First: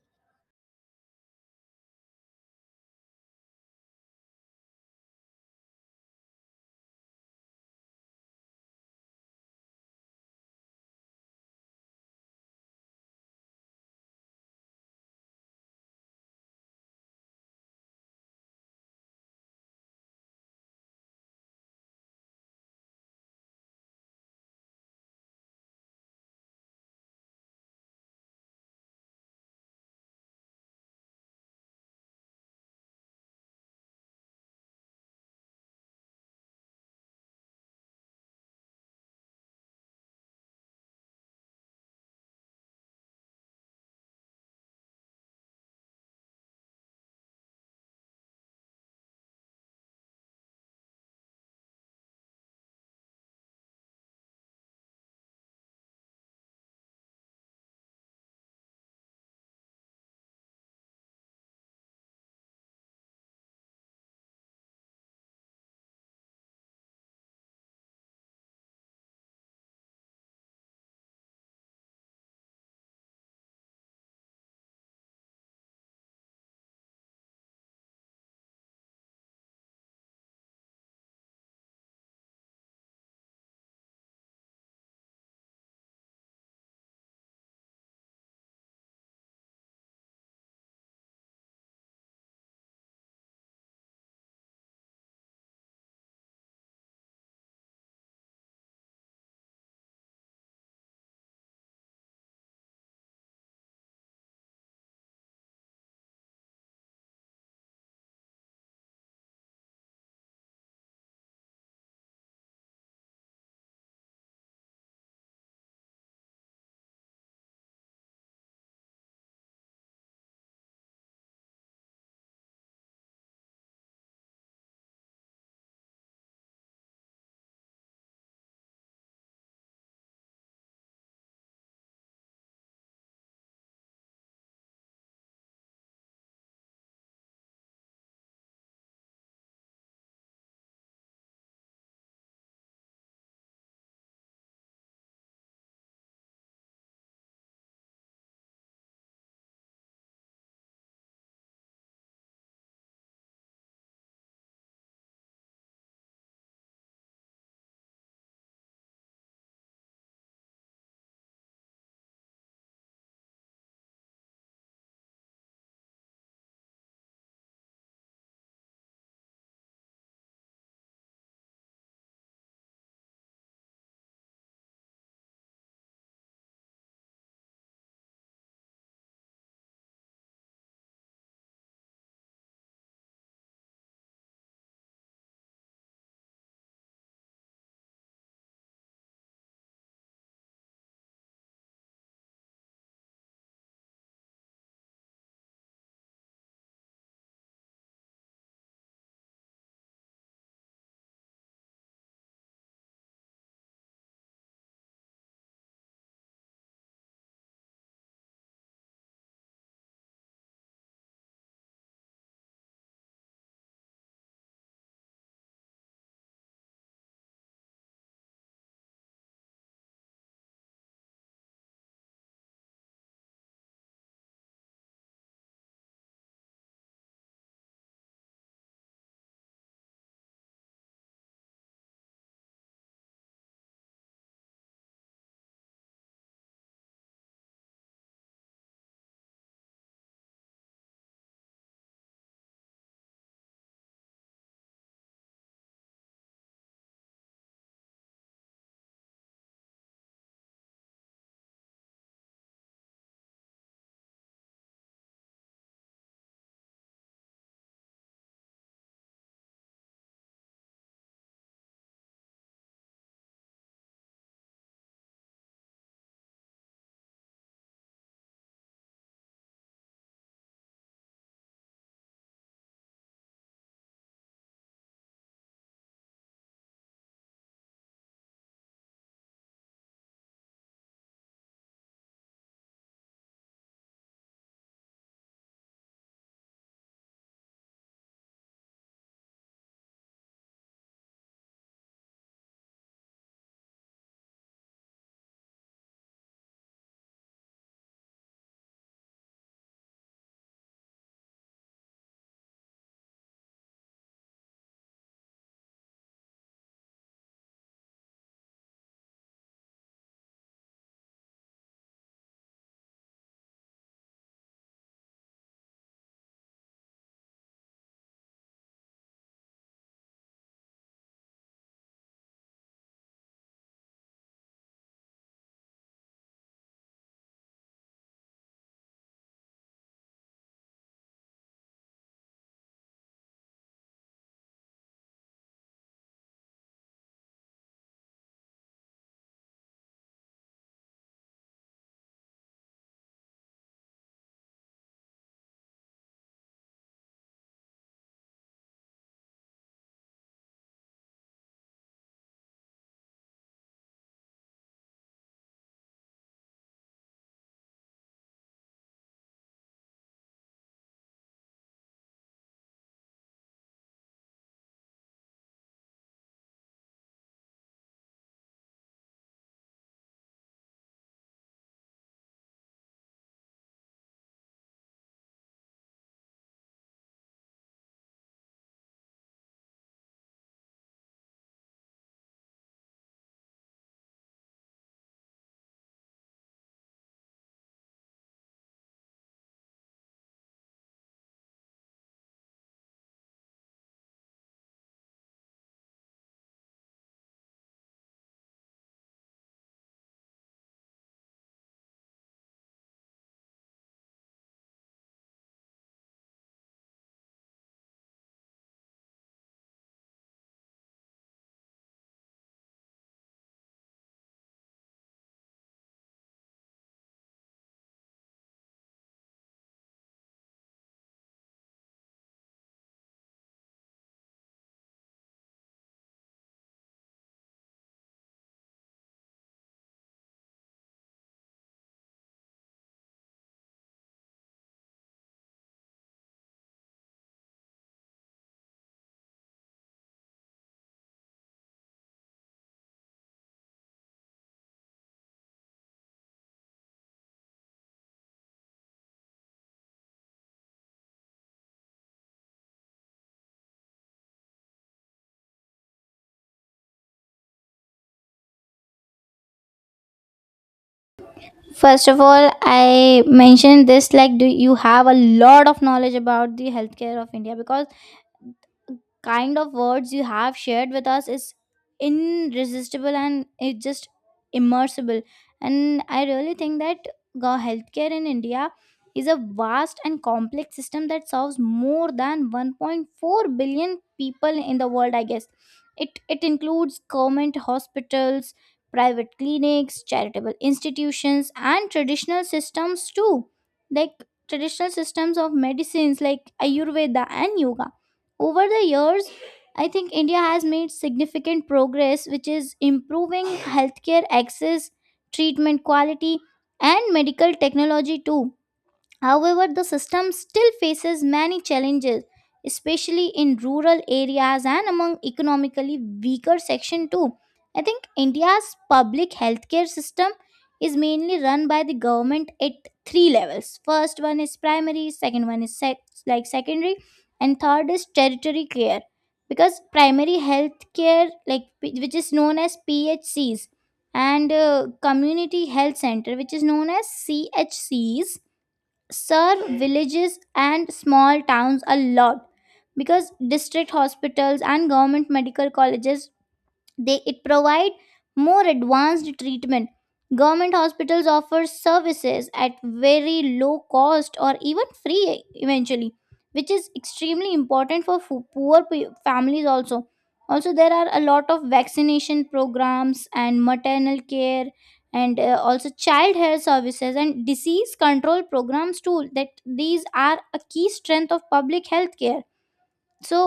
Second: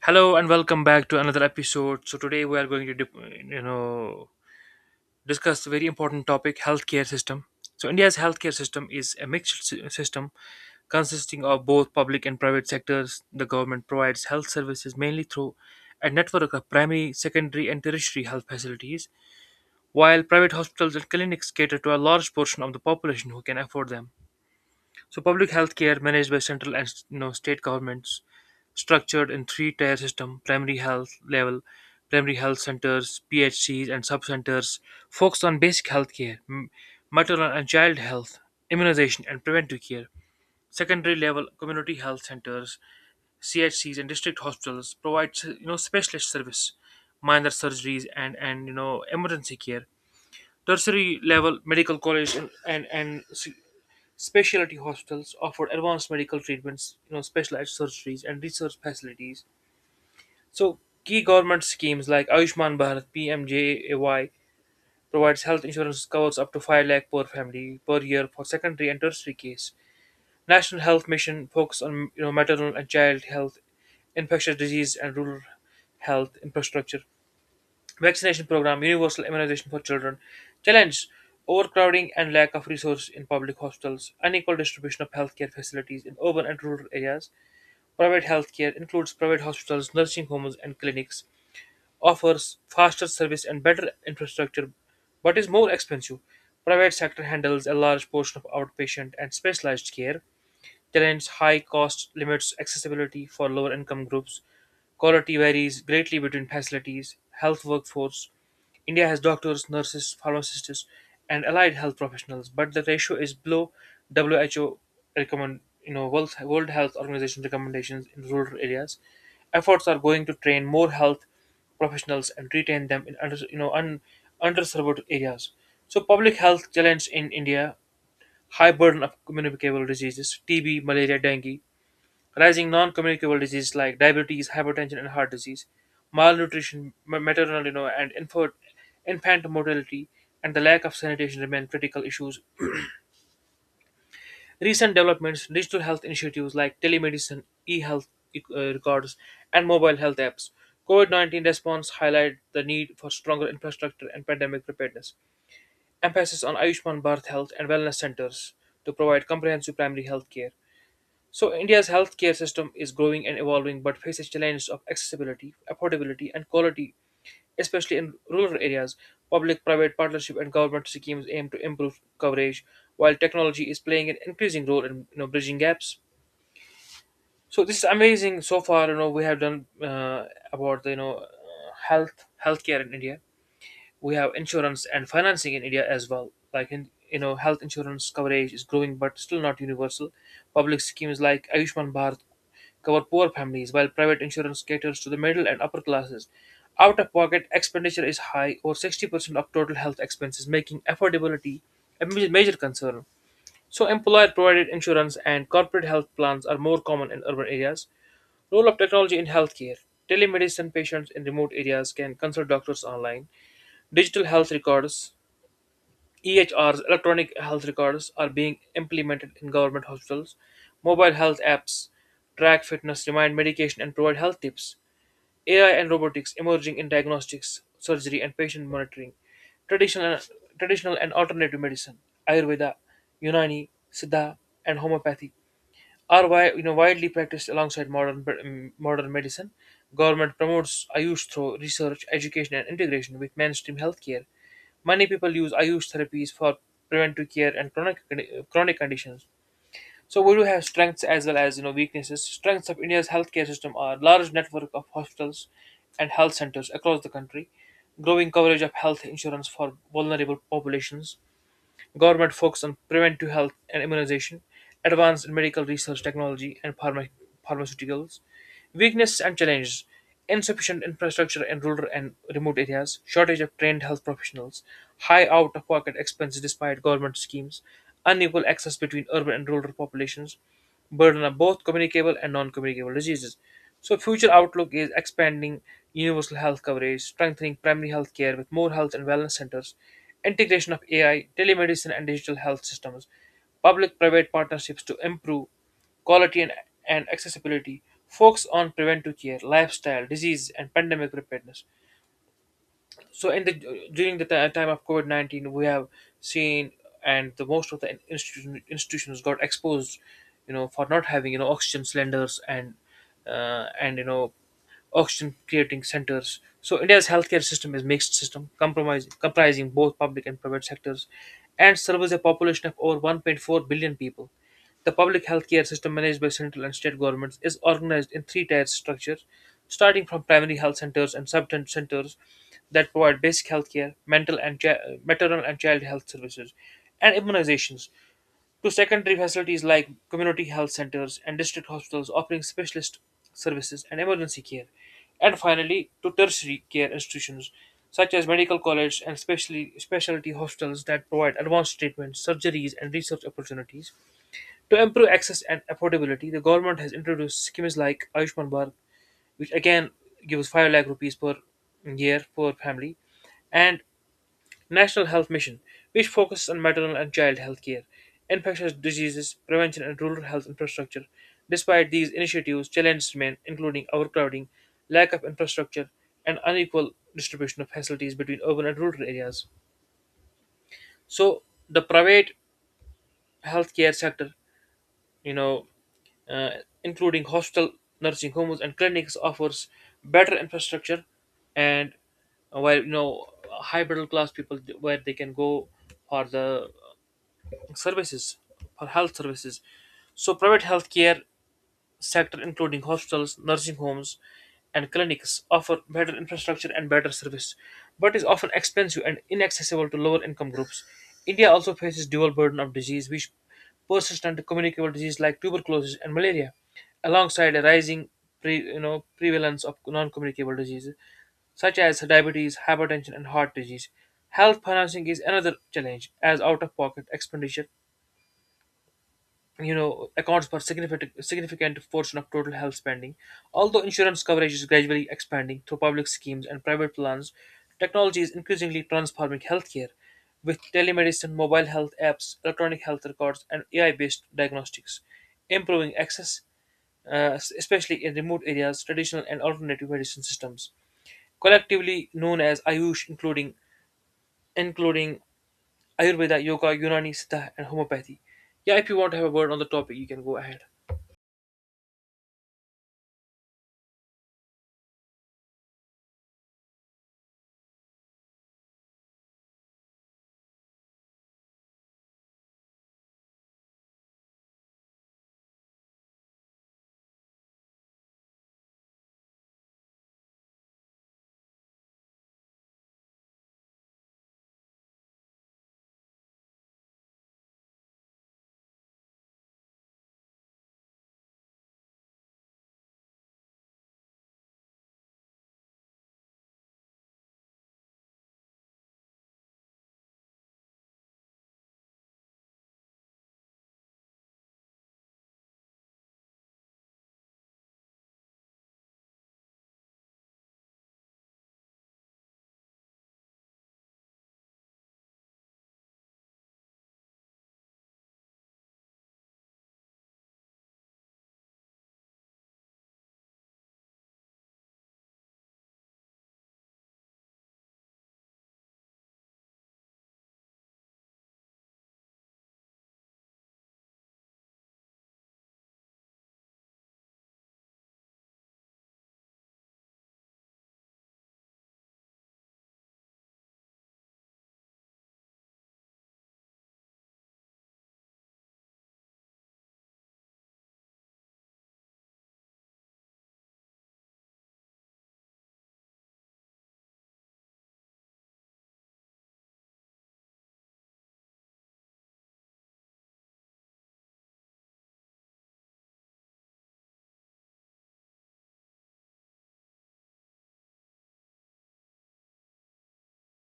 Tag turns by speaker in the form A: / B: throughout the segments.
A: Hello and welcome back to another episode. So today we are going to, you know, discuss a very important topic: healthcare system. So India's healthcare system is a mixed system consisting of both public and private sectors. The government provides health services mainly through a network of primary, secondary, and tertiary health facilities, while private hospitals and clinics cater to a large portion of the population who can afford them. So public health care managed by central and state governments, structured in three-tier system: primary health level, primary health centers, PHCs, and sub-centers, focused on basic health care, maternal and child health, immunization, and preventive care. Secondary level community health centers, CHCs, and district hospitals provide specialist service, minor surgeries, and emergency care. Tertiary level medical college and specialty hospitals offer advanced medical treatments, specialized surgeries and research facilities. So key government schemes like Ayushman Bharat (PMJAY) provides health insurance covers up to 5 lakh per family per year for secondary and tertiary case. National Health Mission focus on maternal and child health, infectious disease and rural health infrastructure vaccination program, universal immunization for children. Challenge overcrowding and lack of resources in public hospitals, unequal distribution of healthcare facilities in urban and rural areas. Private healthcare includes private hospitals, nursing homes, and clinics, offers faster service and better infrastructure, but is more expensive. Private sector handles a large portion of outpatient and specialized care. Talent's high cost limits accessibility for lower income groups. Quality varies greatly between facilities, health workforce. India has doctors, nurses, pharmacists, and allied health professionals, but the ratio is below WHO recommend World Health Organization recommendations in rural areas. Efforts are going to train more health professionals and retain them in underserved areas. So public health challenge in India high burden of communicable diseases, TB, malaria, dengue, rising non communicable diseases like diabetes, hypertension, and heart disease, malnutrition, maternal and infant mortality, and the lack of sanitation remain critical issues. Recent developments, digital health initiatives like telemedicine, e health records, and mobile health apps. COVID 19 response highlight the need for stronger infrastructure and pandemic preparedness. Emphasis on Ayushman Bharat Health and Wellness Centers to provide comprehensive primary health care. So, India's healthcare system is growing and evolving but faces challenges of accessibility, affordability, and quality, especially in rural areas. Public private partnership and government schemes aim to improve coverage, while technology is playing an increasing role in bridging gaps. So, this is amazing so far. You know, we have done about the healthcare in India. We have insurance and financing in India as well. Health insurance coverage is growing but still not universal. Public schemes like Ayushman Bharat cover poor families, while private insurance caters to the middle and upper classes. Out of pocket expenditure is high, over 60% of total health expenses, making affordability a major concern. So, employer provided insurance and corporate health plans are more common in urban areas. Role of technology in healthcare telemedicine patients in remote areas can consult doctors online. Digital health records, EHRs, electronic health records, are being implemented in government hospitals. Mobile health apps track fitness, remind medication, and provide health tips. AI and robotics emerging in diagnostics, surgery, and patient monitoring. Traditional, traditional and alternative medicine, Ayurveda, Unani, Siddha, and homeopathy are widely practiced alongside modern medicine. Government promotes Ayush through research, education, and integration with mainstream healthcare. Many people use Ayush therapies for preventive care and chronic conditions. So we do have strengths as well as weaknesses. Strengths of India's healthcare system are large network of hospitals and health centers across the country, growing coverage of health insurance for vulnerable populations, government focus on preventive health and immunization, advance in medical research technology and pharmaceuticals. Weakness and challenges insufficient infrastructure in rural and remote areas, shortage of trained health professionals, high out of pocket expenses despite government schemes, unequal access between urban and rural populations, burden of both communicable and non-communicable diseases. So, future outlook is expanding universal health coverage, strengthening primary health care with more health and wellness centers, integration of AI, telemedicine, and digital health systems, public-private partnerships to improve quality and accessibility, focus on preventive care, lifestyle, disease, and pandemic preparedness. So in the time of COVID 19, we have seen and the most of the institutions got exposed, for not having oxygen cylinders and uh, and you know oxygen creating centers. So India's healthcare system is mixed system, comprising both public and private sectors, and serves a population of over 1.4 billion people. The public healthcare system managed by central and state governments is organized in three-tier structure, starting from primary health centers and sub-tent centers that provide basic healthcare, maternal and child health services, and immunizations to secondary facilities like community health centers and district hospitals offering specialist services and emergency care, and finally to tertiary care institutions such as medical college and specially specialty hospitals that provide advanced treatments, surgeries, and research opportunities. To improve access and affordability, the government has introduced schemes like Ayushman Bharat, which again gives 5 lakh rupees per year per family, and National Health Mission, which focuses on maternal and child health care, infectious diseases, prevention, and rural health infrastructure. Despite these initiatives, challenges remain, including overcrowding, lack of infrastructure, and unequal distribution of facilities between urban and rural areas. So, the private healthcare sector, you know, uh, including hospital, nursing homes, and clinics, offers better infrastructure and where high middle class people where they can go for the services for health services. So private healthcare sector including hospitals, nursing homes and clinics offer better infrastructure and better service, but is often expensive and inaccessible to lower income groups. India also faces dual burden of disease which persistent communicable disease like tuberculosis and malaria, alongside a rising prevalence of non-communicable diseases such as diabetes, hypertension, and heart disease. Health financing is another challenge, as out of pocket expenditure accounts for significant portion of total health spending although insurance coverage is gradually expanding through public schemes and private plans. Technology is increasingly transforming healthcare with telemedicine mobile health apps electronic health records and ai based diagnostics improving access, especially in remote areas. Traditional and alternative medicine systems collectively known as ayush including ayurveda yoga unani siddha and homeopathy. Yeah, if you want to have a word on the topic you can go ahead.
B: First of all, I mentioned this like, do you have a lot of knowledge about the healthcare of India? Because kind of words you have shared with us is irresistible and it's just immersible. And I really think that the healthcare in India is a vast and complex system that serves more than 1.4 billion people in the world, I guess. It includes government hospitals, private clinics, charitable institutions, and traditional systems too, like traditional systems of medicines like ayurveda and yoga. Over the years, I think India has made significant progress, which is improving healthcare access, treatment quality, and medical technology too. However, the system still faces many challenges, especially in rural areas and among economically weaker section too. I think India's public healthcare system is mainly run by the government at three levels. First one is primary, second one is like secondary, and third is territory care. Because primary healthcare, which is known as PHCs, and community health center, which is known as CHCs, serve villages and small towns a lot, because district hospitals and government medical colleges, they it provide more advanced treatment. Government hospitals offer services at very low cost or even free eventually, which is extremely important for poor families also. Also, there are a lot of vaccination programs and maternal care and also child health services and disease control programs too, that these are a key strength of public health care. So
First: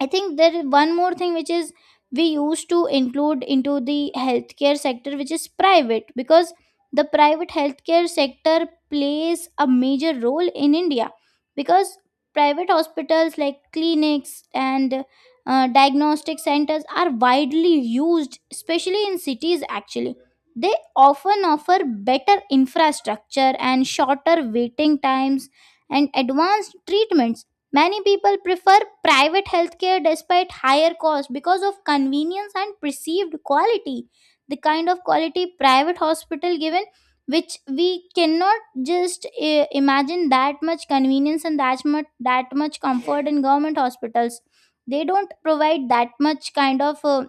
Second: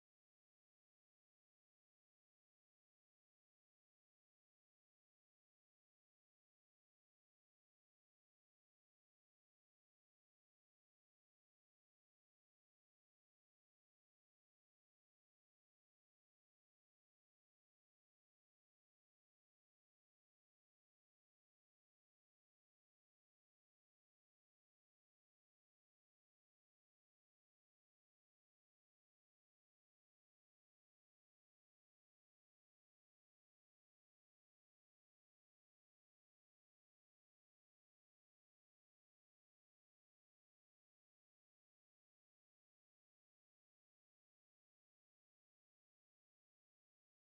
B: I think there is one more thing, which is we used to include into the healthcare sector, which is private, because the private healthcare sector plays a major role in India. Because private hospitals like clinics and diagnostic centers are widely used, especially in cities, actually. They often offer better infrastructure and shorter waiting times and advanced treatments. Many people prefer private healthcare despite higher cost because of convenience and perceived quality. The kind of quality private hospital given, which we cannot just imagine that much convenience and that much comfort in government hospitals. They don't provide that much kind of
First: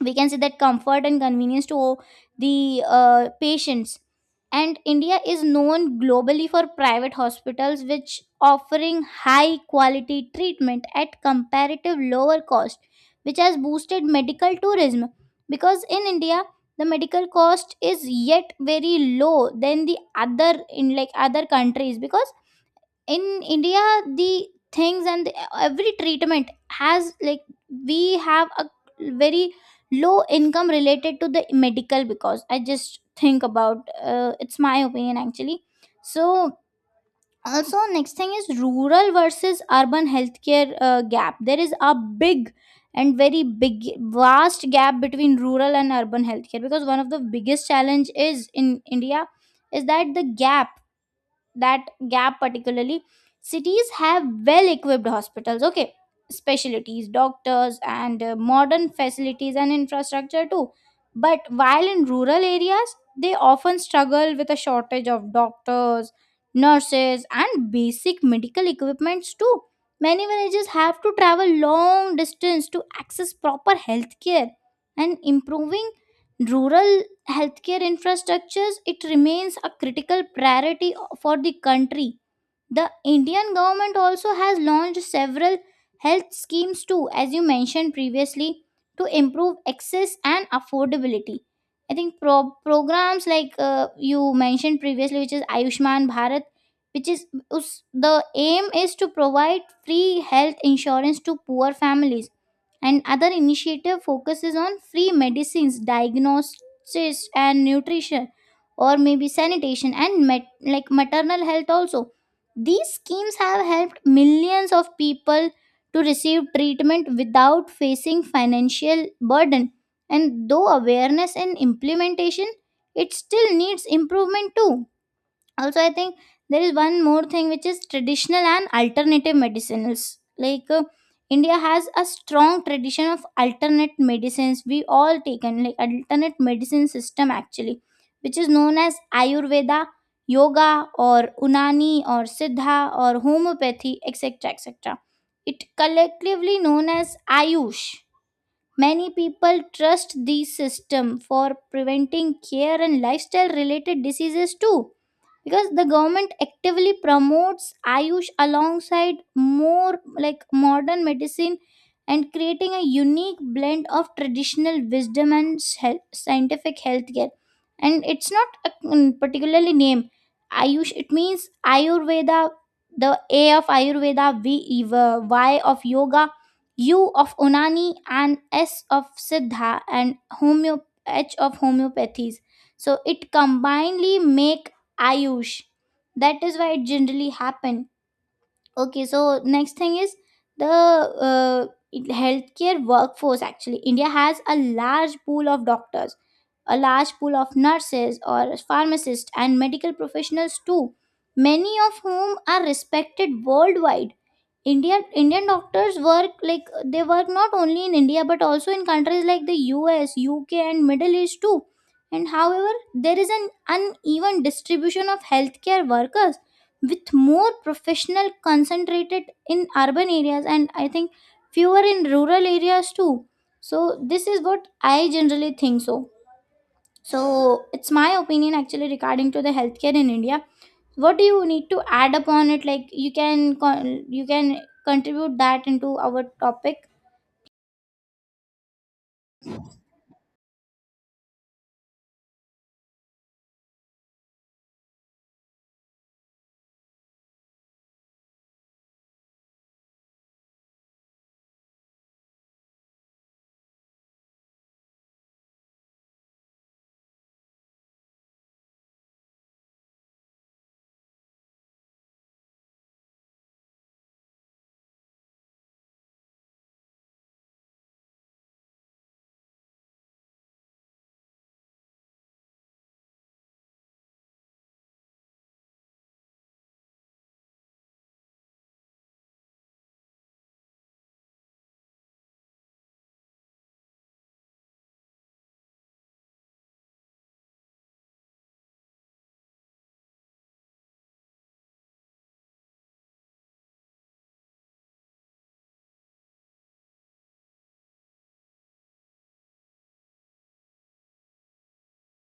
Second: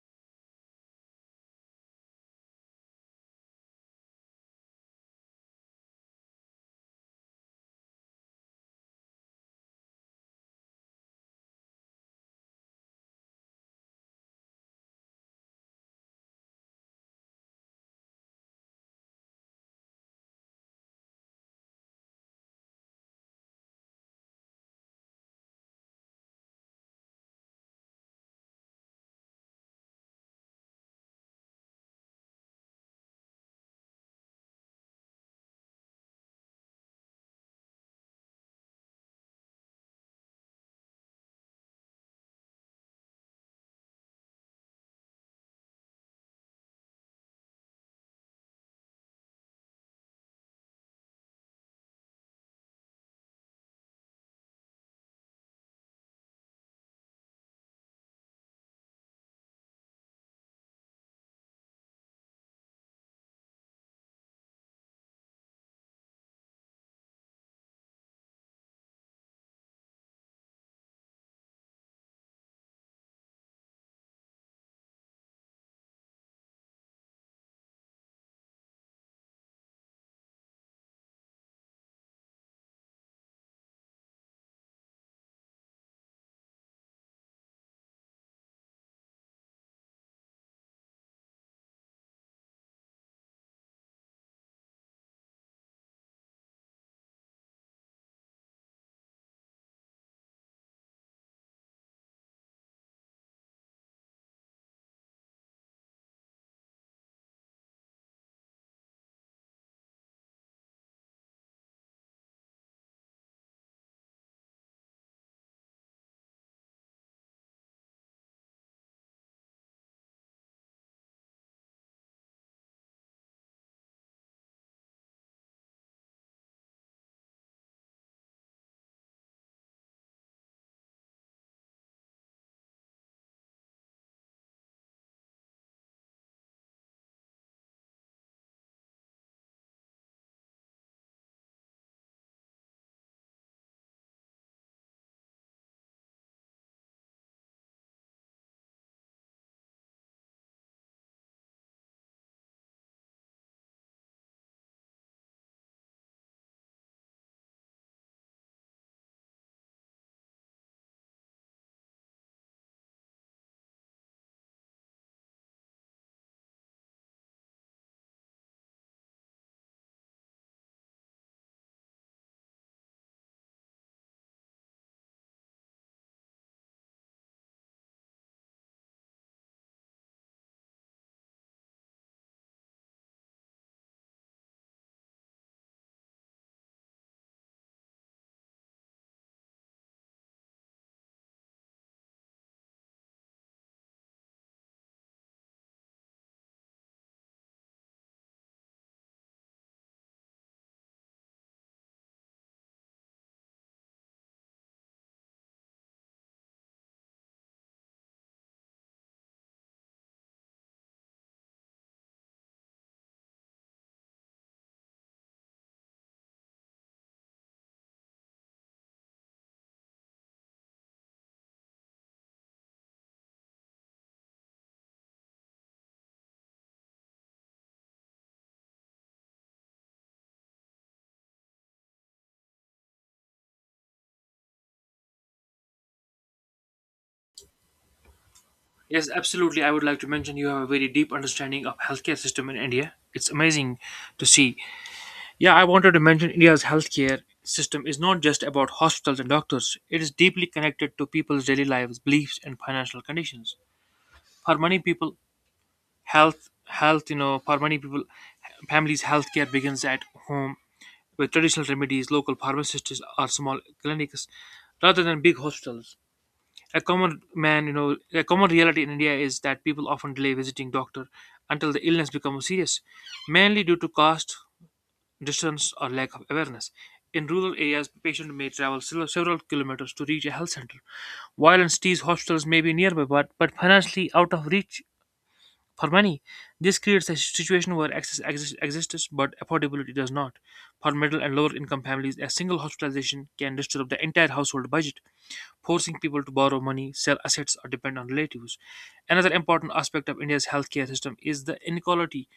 B: we can say that comfort and convenience to the patients. And India is known globally for private hospitals which offering high quality treatment at comparative lower cost, which has boosted medical tourism, because in India the medical cost is yet very low than the other in like other countries, because in India the things, every treatment has like we have a very low income related to the medical, because I just think about it's my opinion actually. So also next thing is rural versus urban healthcare gap. There is a big and very big vast gap between rural and urban healthcare, because one of the biggest challenge is in India is that the gap, that gap particularly, cities have well equipped hospitals, okay, specialties doctors and modern facilities and infrastructure too. But while in rural areas, they often struggle with a shortage of doctors, nurses, and basic medical equipments too. Many villages have to travel long distance to access proper health care. And improving rural healthcare infrastructures, it remains a critical priority for the country. The Indian government also has launched several health schemes too, as you mentioned previously, to improve access and affordability. I think programs like you mentioned previously, which is Ayushman Bharat, which is the aim is to provide free health insurance to poor families, and other initiative focuses on free medicines, diagnosis, and nutrition, or maybe sanitation and like maternal health also. These schemes have helped millions of people to receive treatment without facing financial burden. And though awareness and implementation, it still needs improvement too. Also, I think there is one more thing, which is traditional and alternative medicines, like India has a strong tradition of alternate medicines. We all taken like alternate medicine system actually, which is known as ayurveda, yoga, or unani, or siddha, or homeopathy, etc, etc. It collectively known as ayush. Many people trust these system for preventing care and lifestyle related diseases too, because the government actively promotes ayush alongside more like modern medicine and creating a unique blend of traditional wisdom and health, scientific healthcare. And it's not a particularly name. Ayush, it means ayurveda, the A of ayurveda, V Eva, Y of yoga, U of unani, and S of siddha, and homeo H of homeopathies. So it combinedly make ayush. That is why it generally happen. Okay, so next thing is the healthcare workforce. Actually, India has a large pool of doctors, a large pool of nurses or pharmacists and medical professionals too, many of whom are respected worldwide. Indian doctors work like they work not only in India but also in countries like the US, UK, and Middle East too. And however, there is an uneven distribution of healthcare workers, with more professional concentrated in urban areas, and I think fewer in rural areas too. So this is what I generally think so. So it's my opinion actually regarding to the healthcare in India. What do you need to add upon it? Like you can you can contribute that into our topic.
A: Yes, absolutely. I would like to mention you have a very deep understanding of healthcare system in India. It's amazing to see. Yeah, I wanted to mention India's healthcare system is not just about hospitals and doctors. It is deeply connected to people's daily lives, beliefs, and financial conditions. For many people, for many people, families' healthcare begins at home with traditional remedies, local pharmacists, or small clinics, rather than big hospitals. A common man, you know, a common reality in India is that people often delay visiting doctor until the illness becomes serious, mainly due to cost, distance, or lack of awareness. In rural areas, patient may travel several kilometers to reach a health center, while in cities, hospitals may be nearby but financially out of reach for many. This creates a situation where access exist- exists but affordability does not. For middle and lower income families, a single hospitalization can disturb the entire household budget, forcing people to borrow money, sell assets, or depend on relatives. Another important aspect of India's healthcare system is the inequality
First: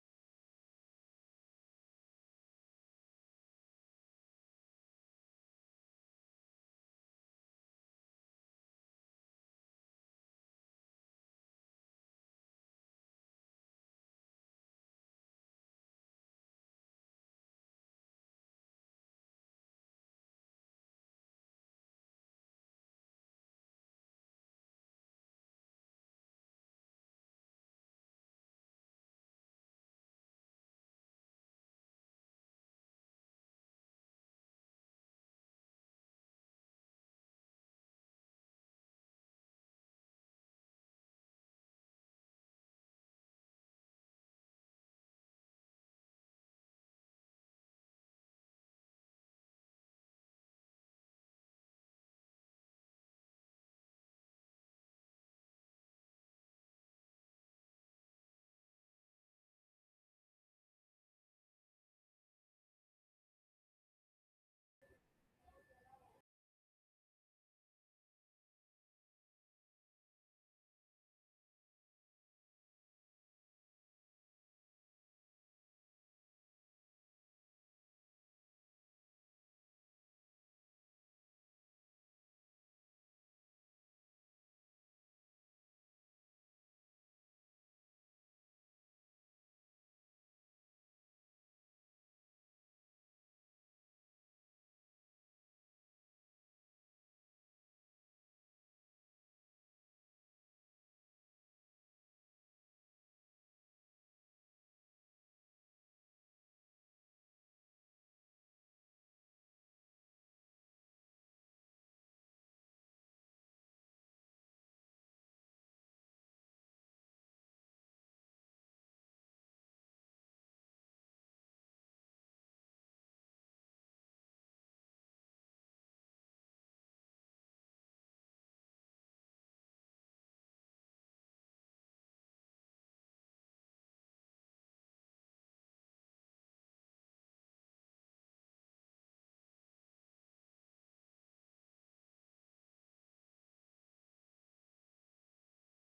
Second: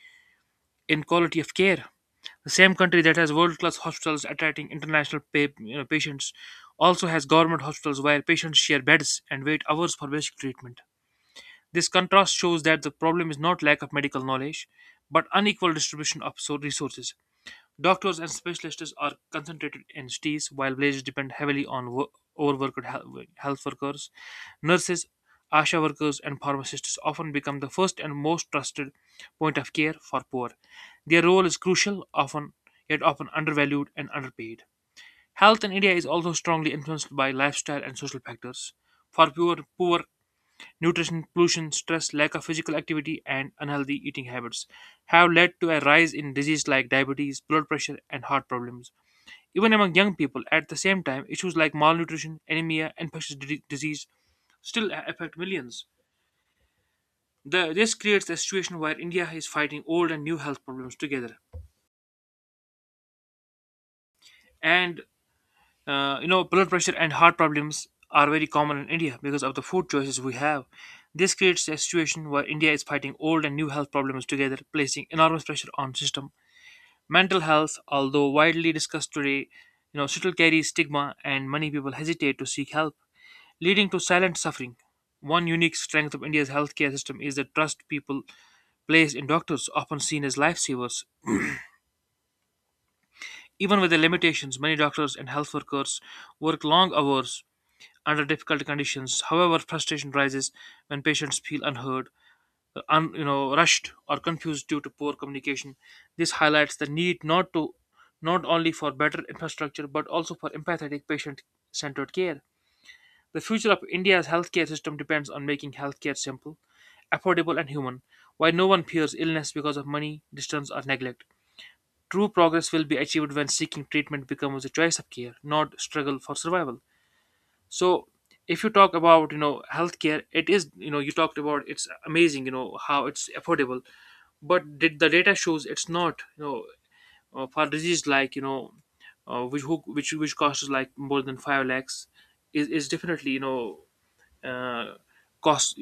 A: in quality of care. The same country that has world-class hospitals attracting international patients also has government hospitals where patients share beds and wait hours for basic treatment. This contrast shows that the problem is not lack of medical knowledge, but unequal distribution of resources. Doctors and specialists are concentrated in cities, while villages depend heavily on overworked health workers. Nurses, ASHA workers, and pharmacists often become the first and most trusted point of care for poor. Their role is crucial, often yet often undervalued and underpaid. Health in India is also strongly influenced by lifestyle and social factors. Poor nutrition, pollution, stress, lack of physical activity, and unhealthy eating habits have led to a rise in diseases like diabetes, blood pressure, and heart problems. Even among young people, at the same time, issues like malnutrition, anemia, and infectious disease still affect millions. This creates a situation where India is fighting old and new health problems together. And Blood pressure and heart problems are very common in India because of the food choices we have. This creates a situation where India is fighting old and new health problems together, placing enormous pressure on system. Mental health, although widely discussed today, still carries stigma and many people hesitate to seek help, leading to silent suffering. One unique strength of India's healthcare system is the trust people place in doctors, often seen as lifesavers. Even with the limitations, many doctors and health workers work long hours under difficult conditions. However, frustration rises when patients feel unheard, rushed or confused due to poor communication. This highlights the need not only for better infrastructure but also for empathetic patient-centered care. The future of India's healthcare system depends on making healthcare simple, affordable and human, why no one fears illness because of money, distance or neglect. True progress will be achieved when seeking treatment becomes a choice of care, not struggle for survival. So if you talk about, you know, healthcare, it is, you know, you talked about it's amazing, you know, how it's affordable, but did the data shows it's not, for disease like, which which costs like more than 5 lakhs is definitely, uh, cost.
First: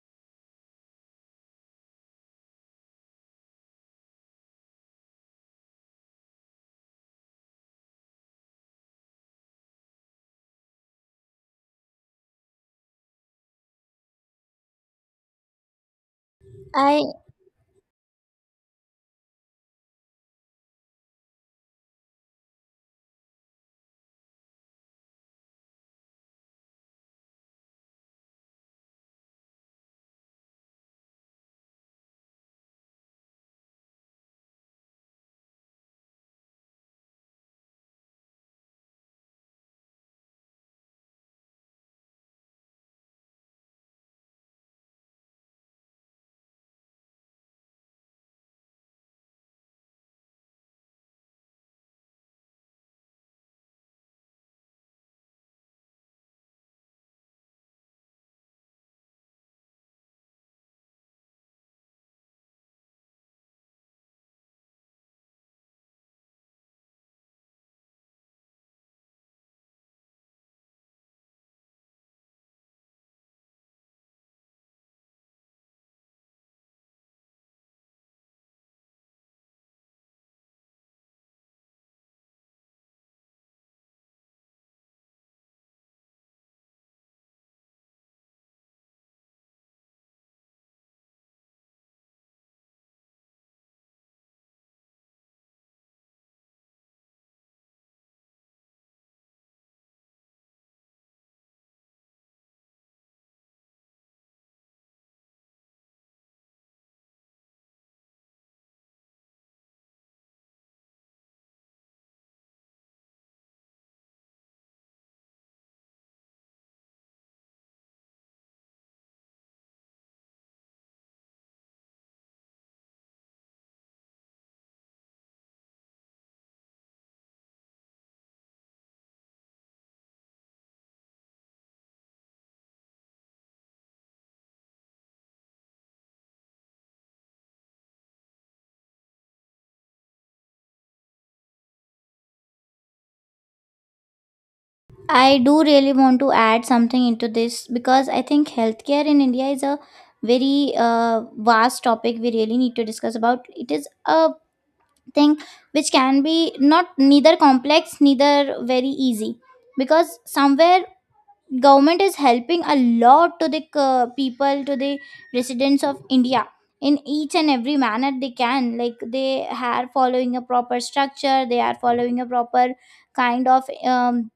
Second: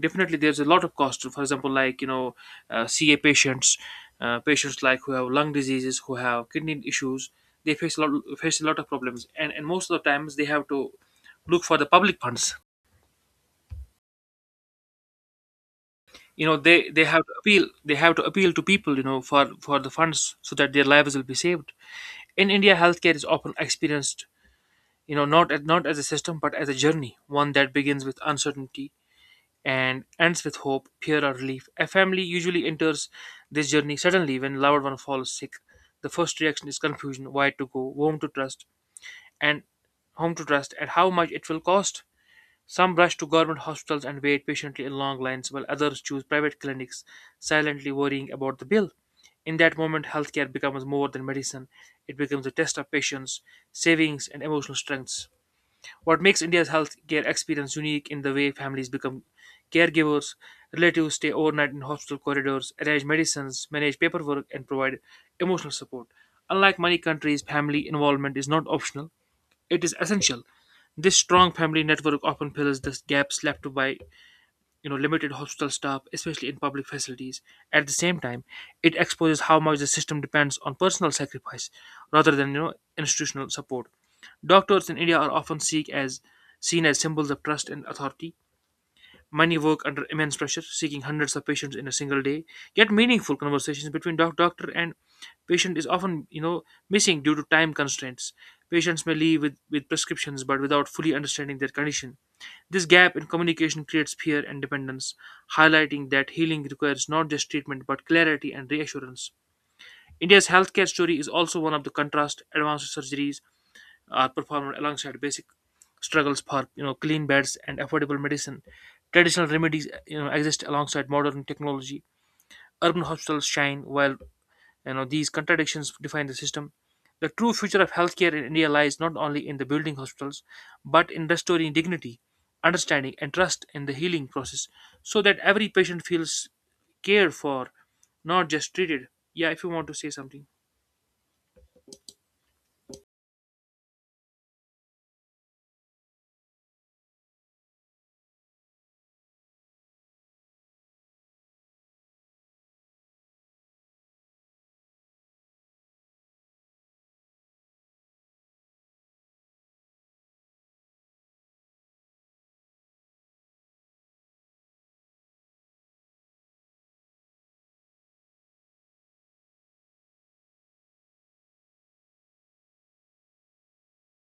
A: Definitely there's a lot of cost, for example, like, you know ca patients, patients like who have lung diseases, who have kidney issues, they face a lot, face a lot of problems, and most of the times they have to look for the public funds. You know, they
B: i
A: have to appeal, they have to appeal to people, you know, for the funds, so that their lives will be saved. In India, healthcare is often experienced, you know, not as a system but as a journey, one that begins with uncertainty and ends with hope, fear, or relief. A family usually enters this journey suddenly when a loved one falls sick. The first reaction is confusion: where to go, whom to trust, and how much it will cost. Some rush to government hospitals and wait patiently in long lines, while others choose private clinics, silently worrying about the bill. In that moment, healthcare becomes more than medicine. It becomes a test of patience, savings, and emotional strengths. What makes India's healthcare experience unique in the way families become caregivers, relatives stay overnight in hospital corridors, arrange medicines, manage paperwork, and provide emotional support. Unlike many countries, family involvement is not optional, it is essential. This strong family network often fills the gaps left by, you know, limited hospital staff, especially in public facilities. At the same time, it exposes how much the system depends on personal sacrifice rather than, you know, institutional support. Doctors in India are often seek as seen as symbols of trust and authority. Many work under immense pressure, seeking hundreds of patients in a single day. Yet, meaningful conversations between doctor and patient is often, missing due to time constraints. Patients may leave with prescriptions but without fully understanding their condition. This gap in communication creates fear and dependence, highlighting that healing requires not just treatment but clarity and reassurance. India's healthcare story is also one of the contrast: advanced surgeries are performed alongside basic struggles for, you know, clean beds and affordable medicine. Traditional remedies, you know, exist alongside modern technology. Urban hospitals shine while, you know, these contradictions define the system. The true future of healthcare in India lies not only in the building hospitals, but in restoring dignity, understanding, and trust in the healing process, so that every patient feels cared for, not just treated. Yeah, if you want to say something.
B: i do really want to add something into this, because I think healthcare in India is a very vast topic. We really need to discuss about it. Is a thing which can be not neither complex neither very easy, because somewhere government is helping a lot to the people, to the residents of India in each and every manner they can. Like they are following a proper structure, they are following a proper kind of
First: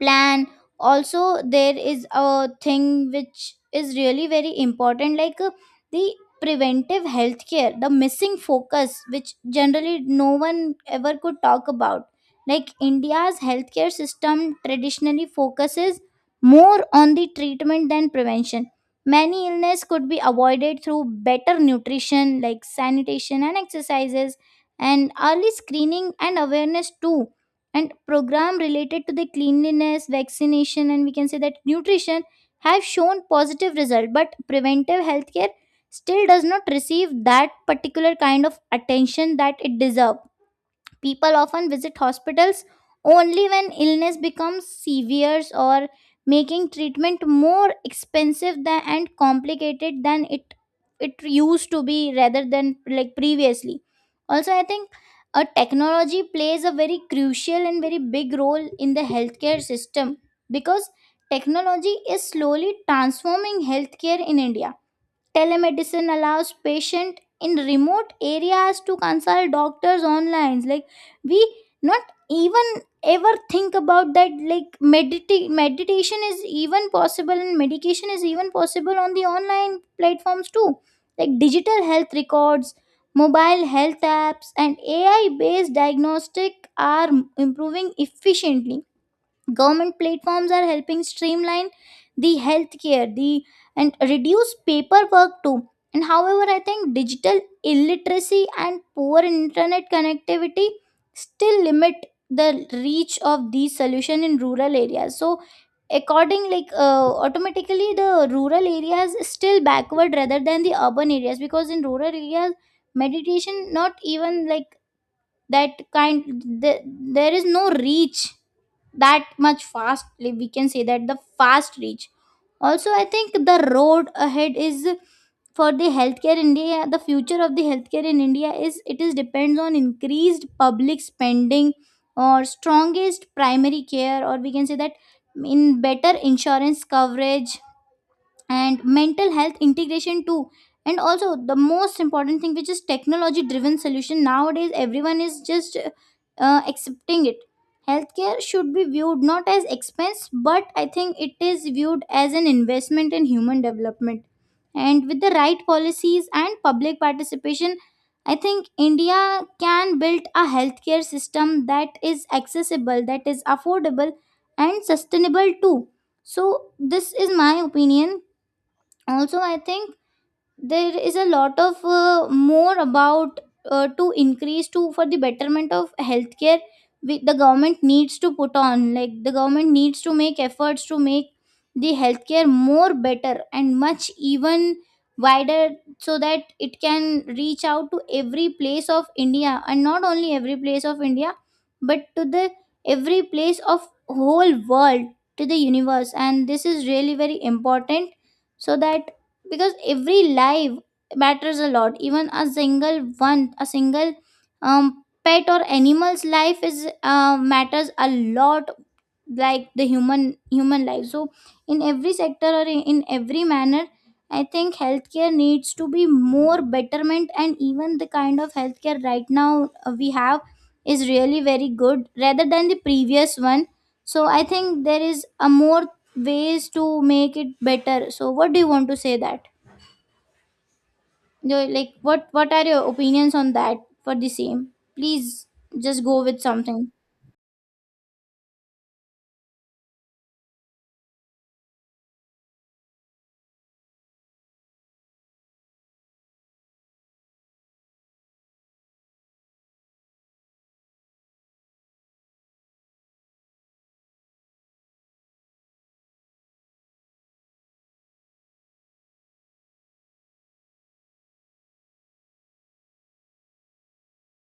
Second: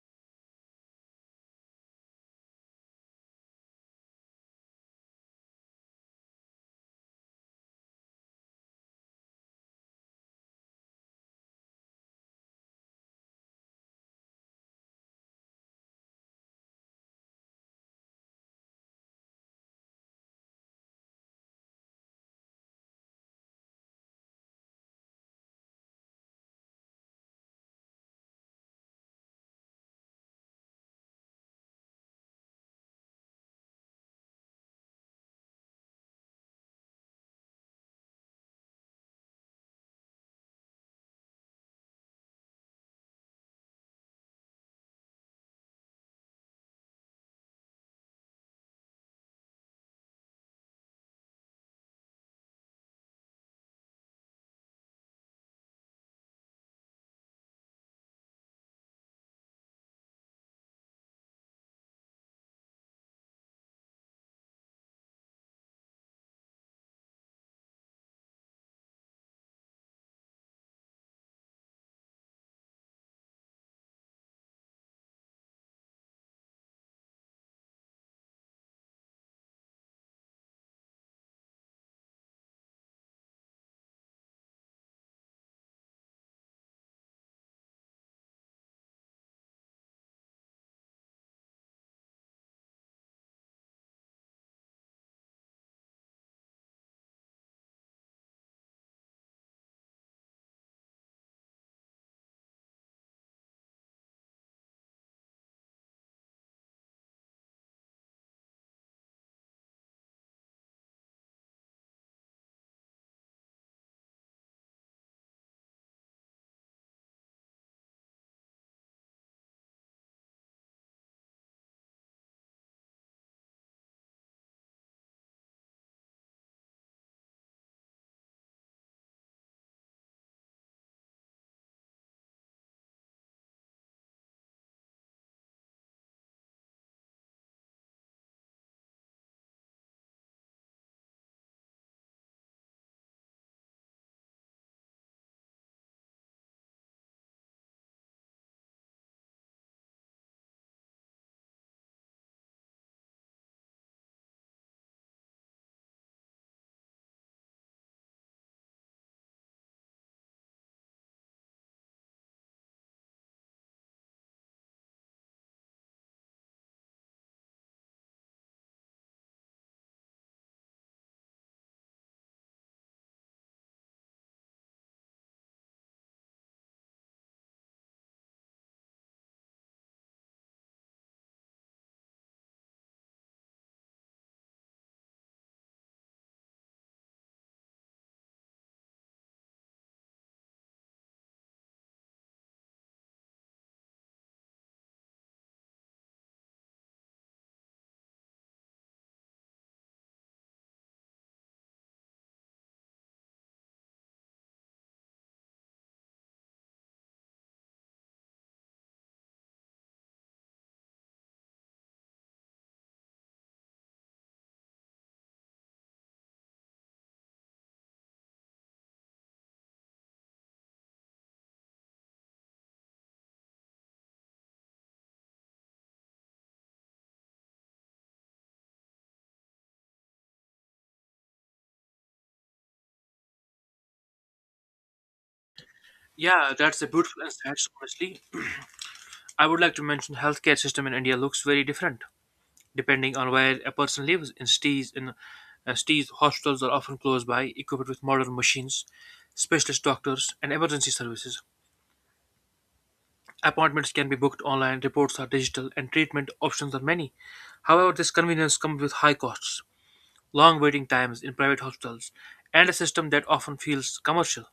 B: plan. Also there is a thing which is really very important, like the preventive health care, the missing focus, which generally no one ever could talk about. Like India's healthcare system traditionally focuses more on the treatment than prevention. Many illness could be avoided through better nutrition like sanitation and exercises, and early screening and awareness too. And program related to the cleanliness, vaccination, and we can say that nutrition, have shown positive result, but preventive healthcare still does not receive that particular kind of attention that it deserve. People often visit hospitals only when illness becomes severe, or making treatment more expensive than, and complicated than it used to be rather than like previously. Also, I think a technology plays a very crucial and very big role in the healthcare system, because technology is slowly transforming healthcare in India. Telemedicine allows patient in remote areas to consult doctors online, like we not even ever think about that, like meditation is even possible and medication is even possible on the online platforms too. Like digital health records, mobile health apps and AI based diagnostic are improving efficiently. Government platforms are helping streamline the healthcare the and reduce paperwork too. And however, I think digital illiteracy and poor internet connectivity still limit the reach of these solutions in rural areas. So according like automatically the rural areas still backward rather than the urban areas, because in rural areas meditation not even like that kind there is no reach that much fast, we can say that the fast reach. Also, I think the road ahead is for the healthcare India. The future of the healthcare in India is it is depends on increased public spending, or strongest primary care, or we can say that in better insurance coverage and mental health integration too. And also the most important thing, which is technology driven solution. Nowadays everyone is just accepting it. Healthcare should be viewed not as expense, but I think it is viewed as an investment in human development. And with the right policies and public participation, I think India can build a healthcare system that is accessible, that is affordable and sustainable too. So this is my opinion. Also, I think there is a lot of more about to increase to for the betterment of healthcare. We, the government needs to put on, like the government needs to make efforts to make the healthcare more better and much even wider, so that it can reach out to every place of India, and not only every place of India, but to the every place of whole world, to the universe. And this is really very important, so that, because every life matters a lot. Even a single one, a single pet or animal's life is matters a lot, like the human life. So in every sector or in every manner, I think healthcare needs to be more betterment. And even the kind of healthcare right now we have is really very good rather than the previous one. So I think there is a more ways to make it better. So what do you want to say that? No, like what are your opinions on that for the same? Please just go with
A: Yeah, that's a
B: something.
A: beautiful insight, honestly. I would like to mention healthcare system in India looks very different depending on where a person lives. In cities, hospitals are often close by, equipped with modern machines, specialist doctors, and emergency services. Appointments can be booked online, reports are digital, and treatment options are many. However, this convenience comes with high costs, long waiting times in private hospitals, and a system that often feels commercial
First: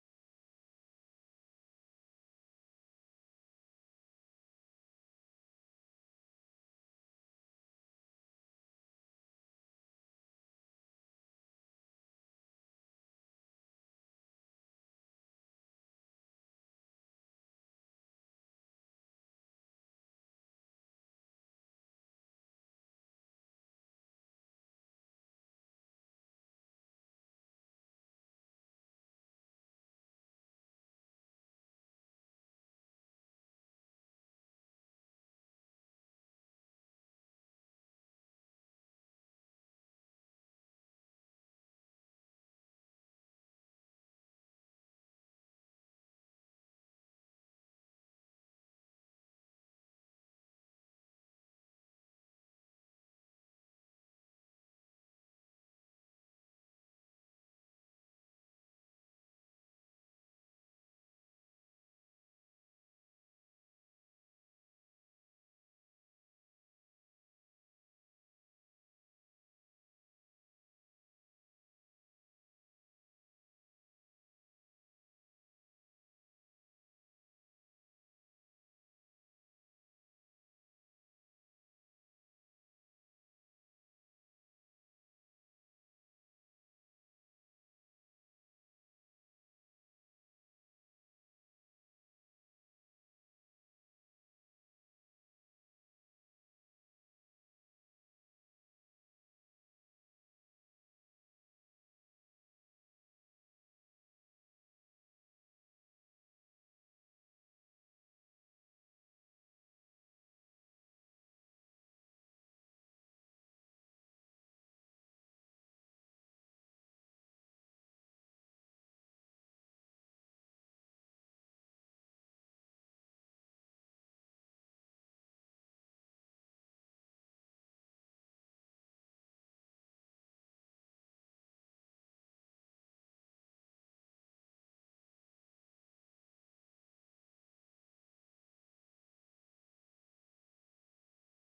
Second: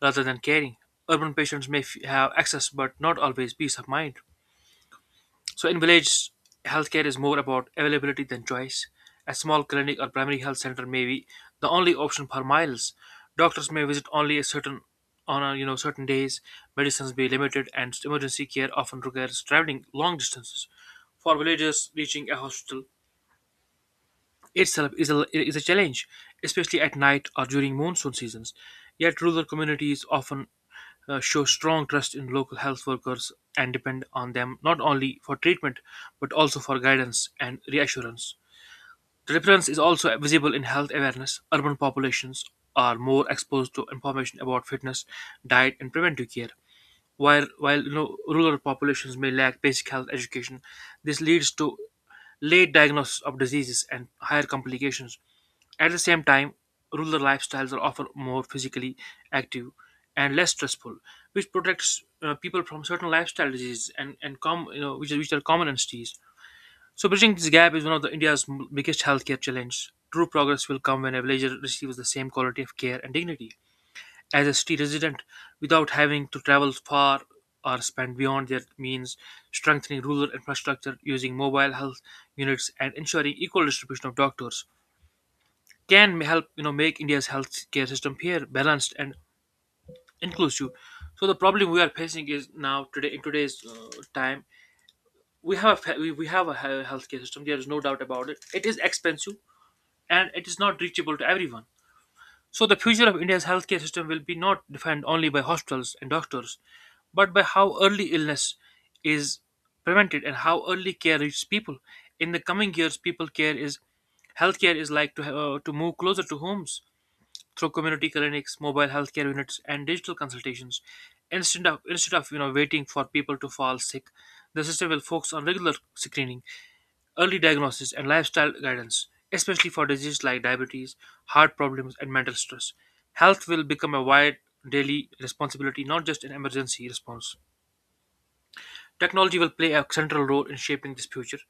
A: rather than caring. Urban patients have access but not always peace of mind. So in village, healthcare is more about availability than choice. A small clinic or primary health center may be the only option for miles. Doctors may visit only a certain on a, you know, certain days. Medicines may be limited, and emergency care often requires traveling long distances. For villagers, reaching a hospital itself is is a challenge, especially at night or during monsoon seasons. Yet, rural communities often show strong trust in local health workers and depend on them not only for treatment but also for guidance and reassurance. The difference is also visible in health awareness. Urban populations are more exposed to information about fitness, diet, and preventive care, while you know, rural populations may lack basic health education. This leads to late diagnosis of diseases and higher complications. At the same time, rural lifestyles are often more physically active and less stressful, which protects people from certain lifestyle diseases and you know, which are, common in cities. So bridging this gap is one of the India's biggest healthcare challenges. True progress will come when a villager receives the same quality of care and dignity as a city resident without having to travel far or spend beyond their means. Strengthening rural infrastructure using mobile health units and ensuring equal distribution of doctors can help, you know, make India's healthcare system fair, balanced, and inclusive. So the problem we are facing is now today, in today's time we we have a healthcare system. There is no doubt about it. It is expensive and it is not reachable to everyone. So the future of India's healthcare system will be not defined only by hospitals and doctors, but by how early illness is prevented and how early care reaches people. In the coming years, people care is healthcare is like to move closer to homes through community clinics, mobile healthcare units, and digital consultations. Instead of, you know, waiting for people to fall sick, the system will focus on regular screening, early diagnosis and lifestyle guidance, especially for diseases like diabetes, heart problems, and mental stress. Health will become a wide daily responsibility, not just an emergency response. Technology will play a central role in shaping this future.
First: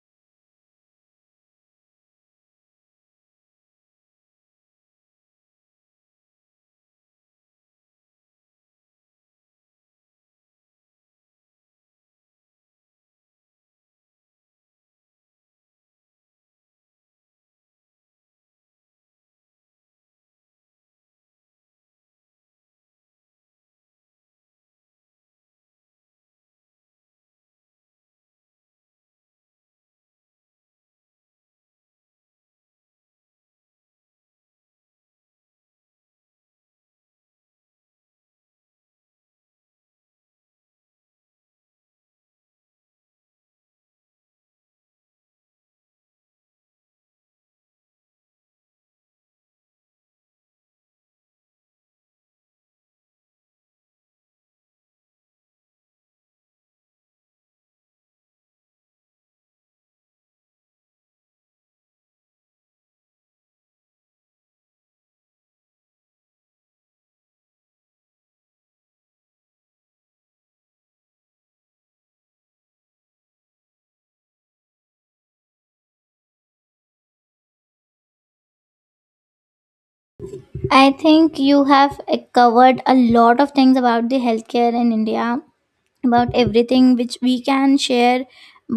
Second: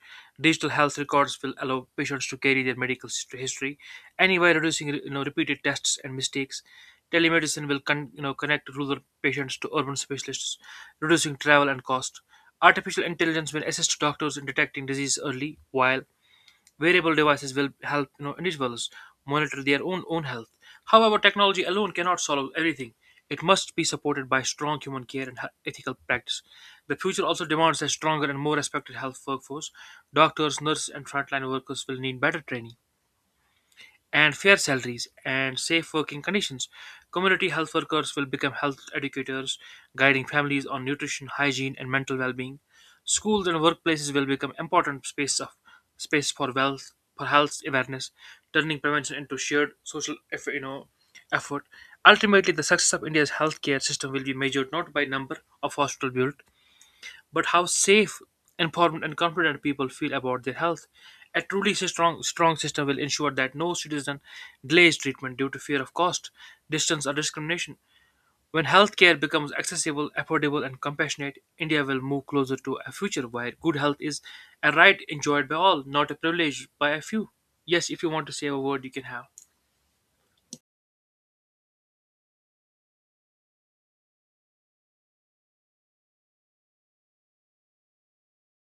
A: Digital health records will allow patients to carry their medical history, anyway reducing, you know, repeated tests and mistakes. Telemedicine will you know, connect rural patients to urban specialists, reducing travel and cost. Artificial intelligence will assist doctors in detecting disease early, while wearable devices will help, you know, individuals monitor their own health. However, technology alone cannot solve everything. It must be supported by strong human care and ethical practice. The future also demands a stronger and more respected health workforce. Doctors, nurses, and frontline workers will need better training and fair salaries and safe working conditions. Community health workers will become health educators, guiding families on nutrition, hygiene, and mental well-being. Schools and workplaces will become important space for wealth for health awareness, turning prevention into shared social effort, you know effort. Ultimately, the success of India's healthcare system will be measured not by number of hospitals built, but how safe, informed, and confident people feel about their health. A truly strong system will ensure that no citizen delays treatment due to fear of cost, distance, or discrimination. When healthcare becomes accessible, affordable, and compassionate, India will move closer to a future where good health is a right enjoyed by all, not a privilege by a few. Yes, if you want to say a word, you can have.
B: I think you have covered a lot of things about the healthcare in India, about everything which we can share.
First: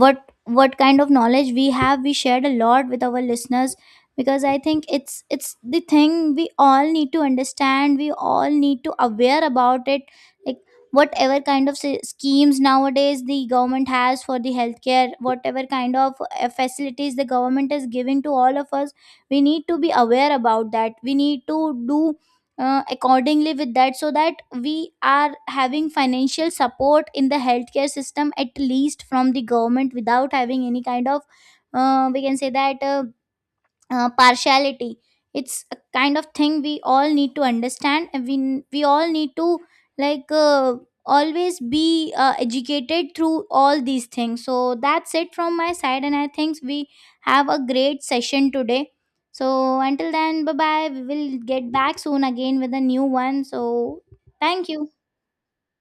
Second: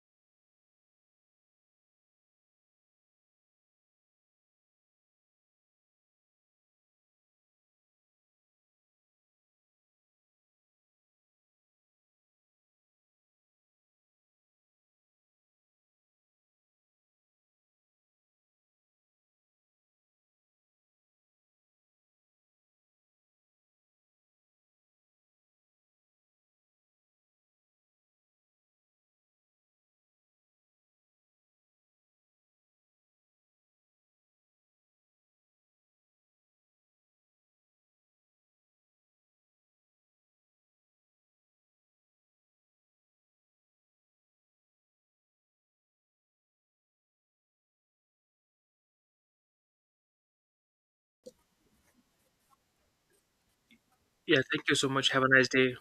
B: What kind of knowledge we have, we shared a lot with our listeners, because I think it's the thing we all need to understand, we all need to aware about it. Like whatever kind of schemes nowadays the government has for the healthcare, whatever kind of facilities the government is giving to all of us, we need to be aware about that. We need to do accordingly with that, so that we are having financial support in the healthcare system at least from the government, without having any kind of we can say that partiality. It's a kind of thing we all need to understand, and we all need to like always be educated through all these things. So that's it from my side. And I think we have a great session today. So until then, bye bye, we will get back soon again with a new one. So
A: Yeah, thank
B: thank
A: you so
B: you.
A: much. Have a nice day.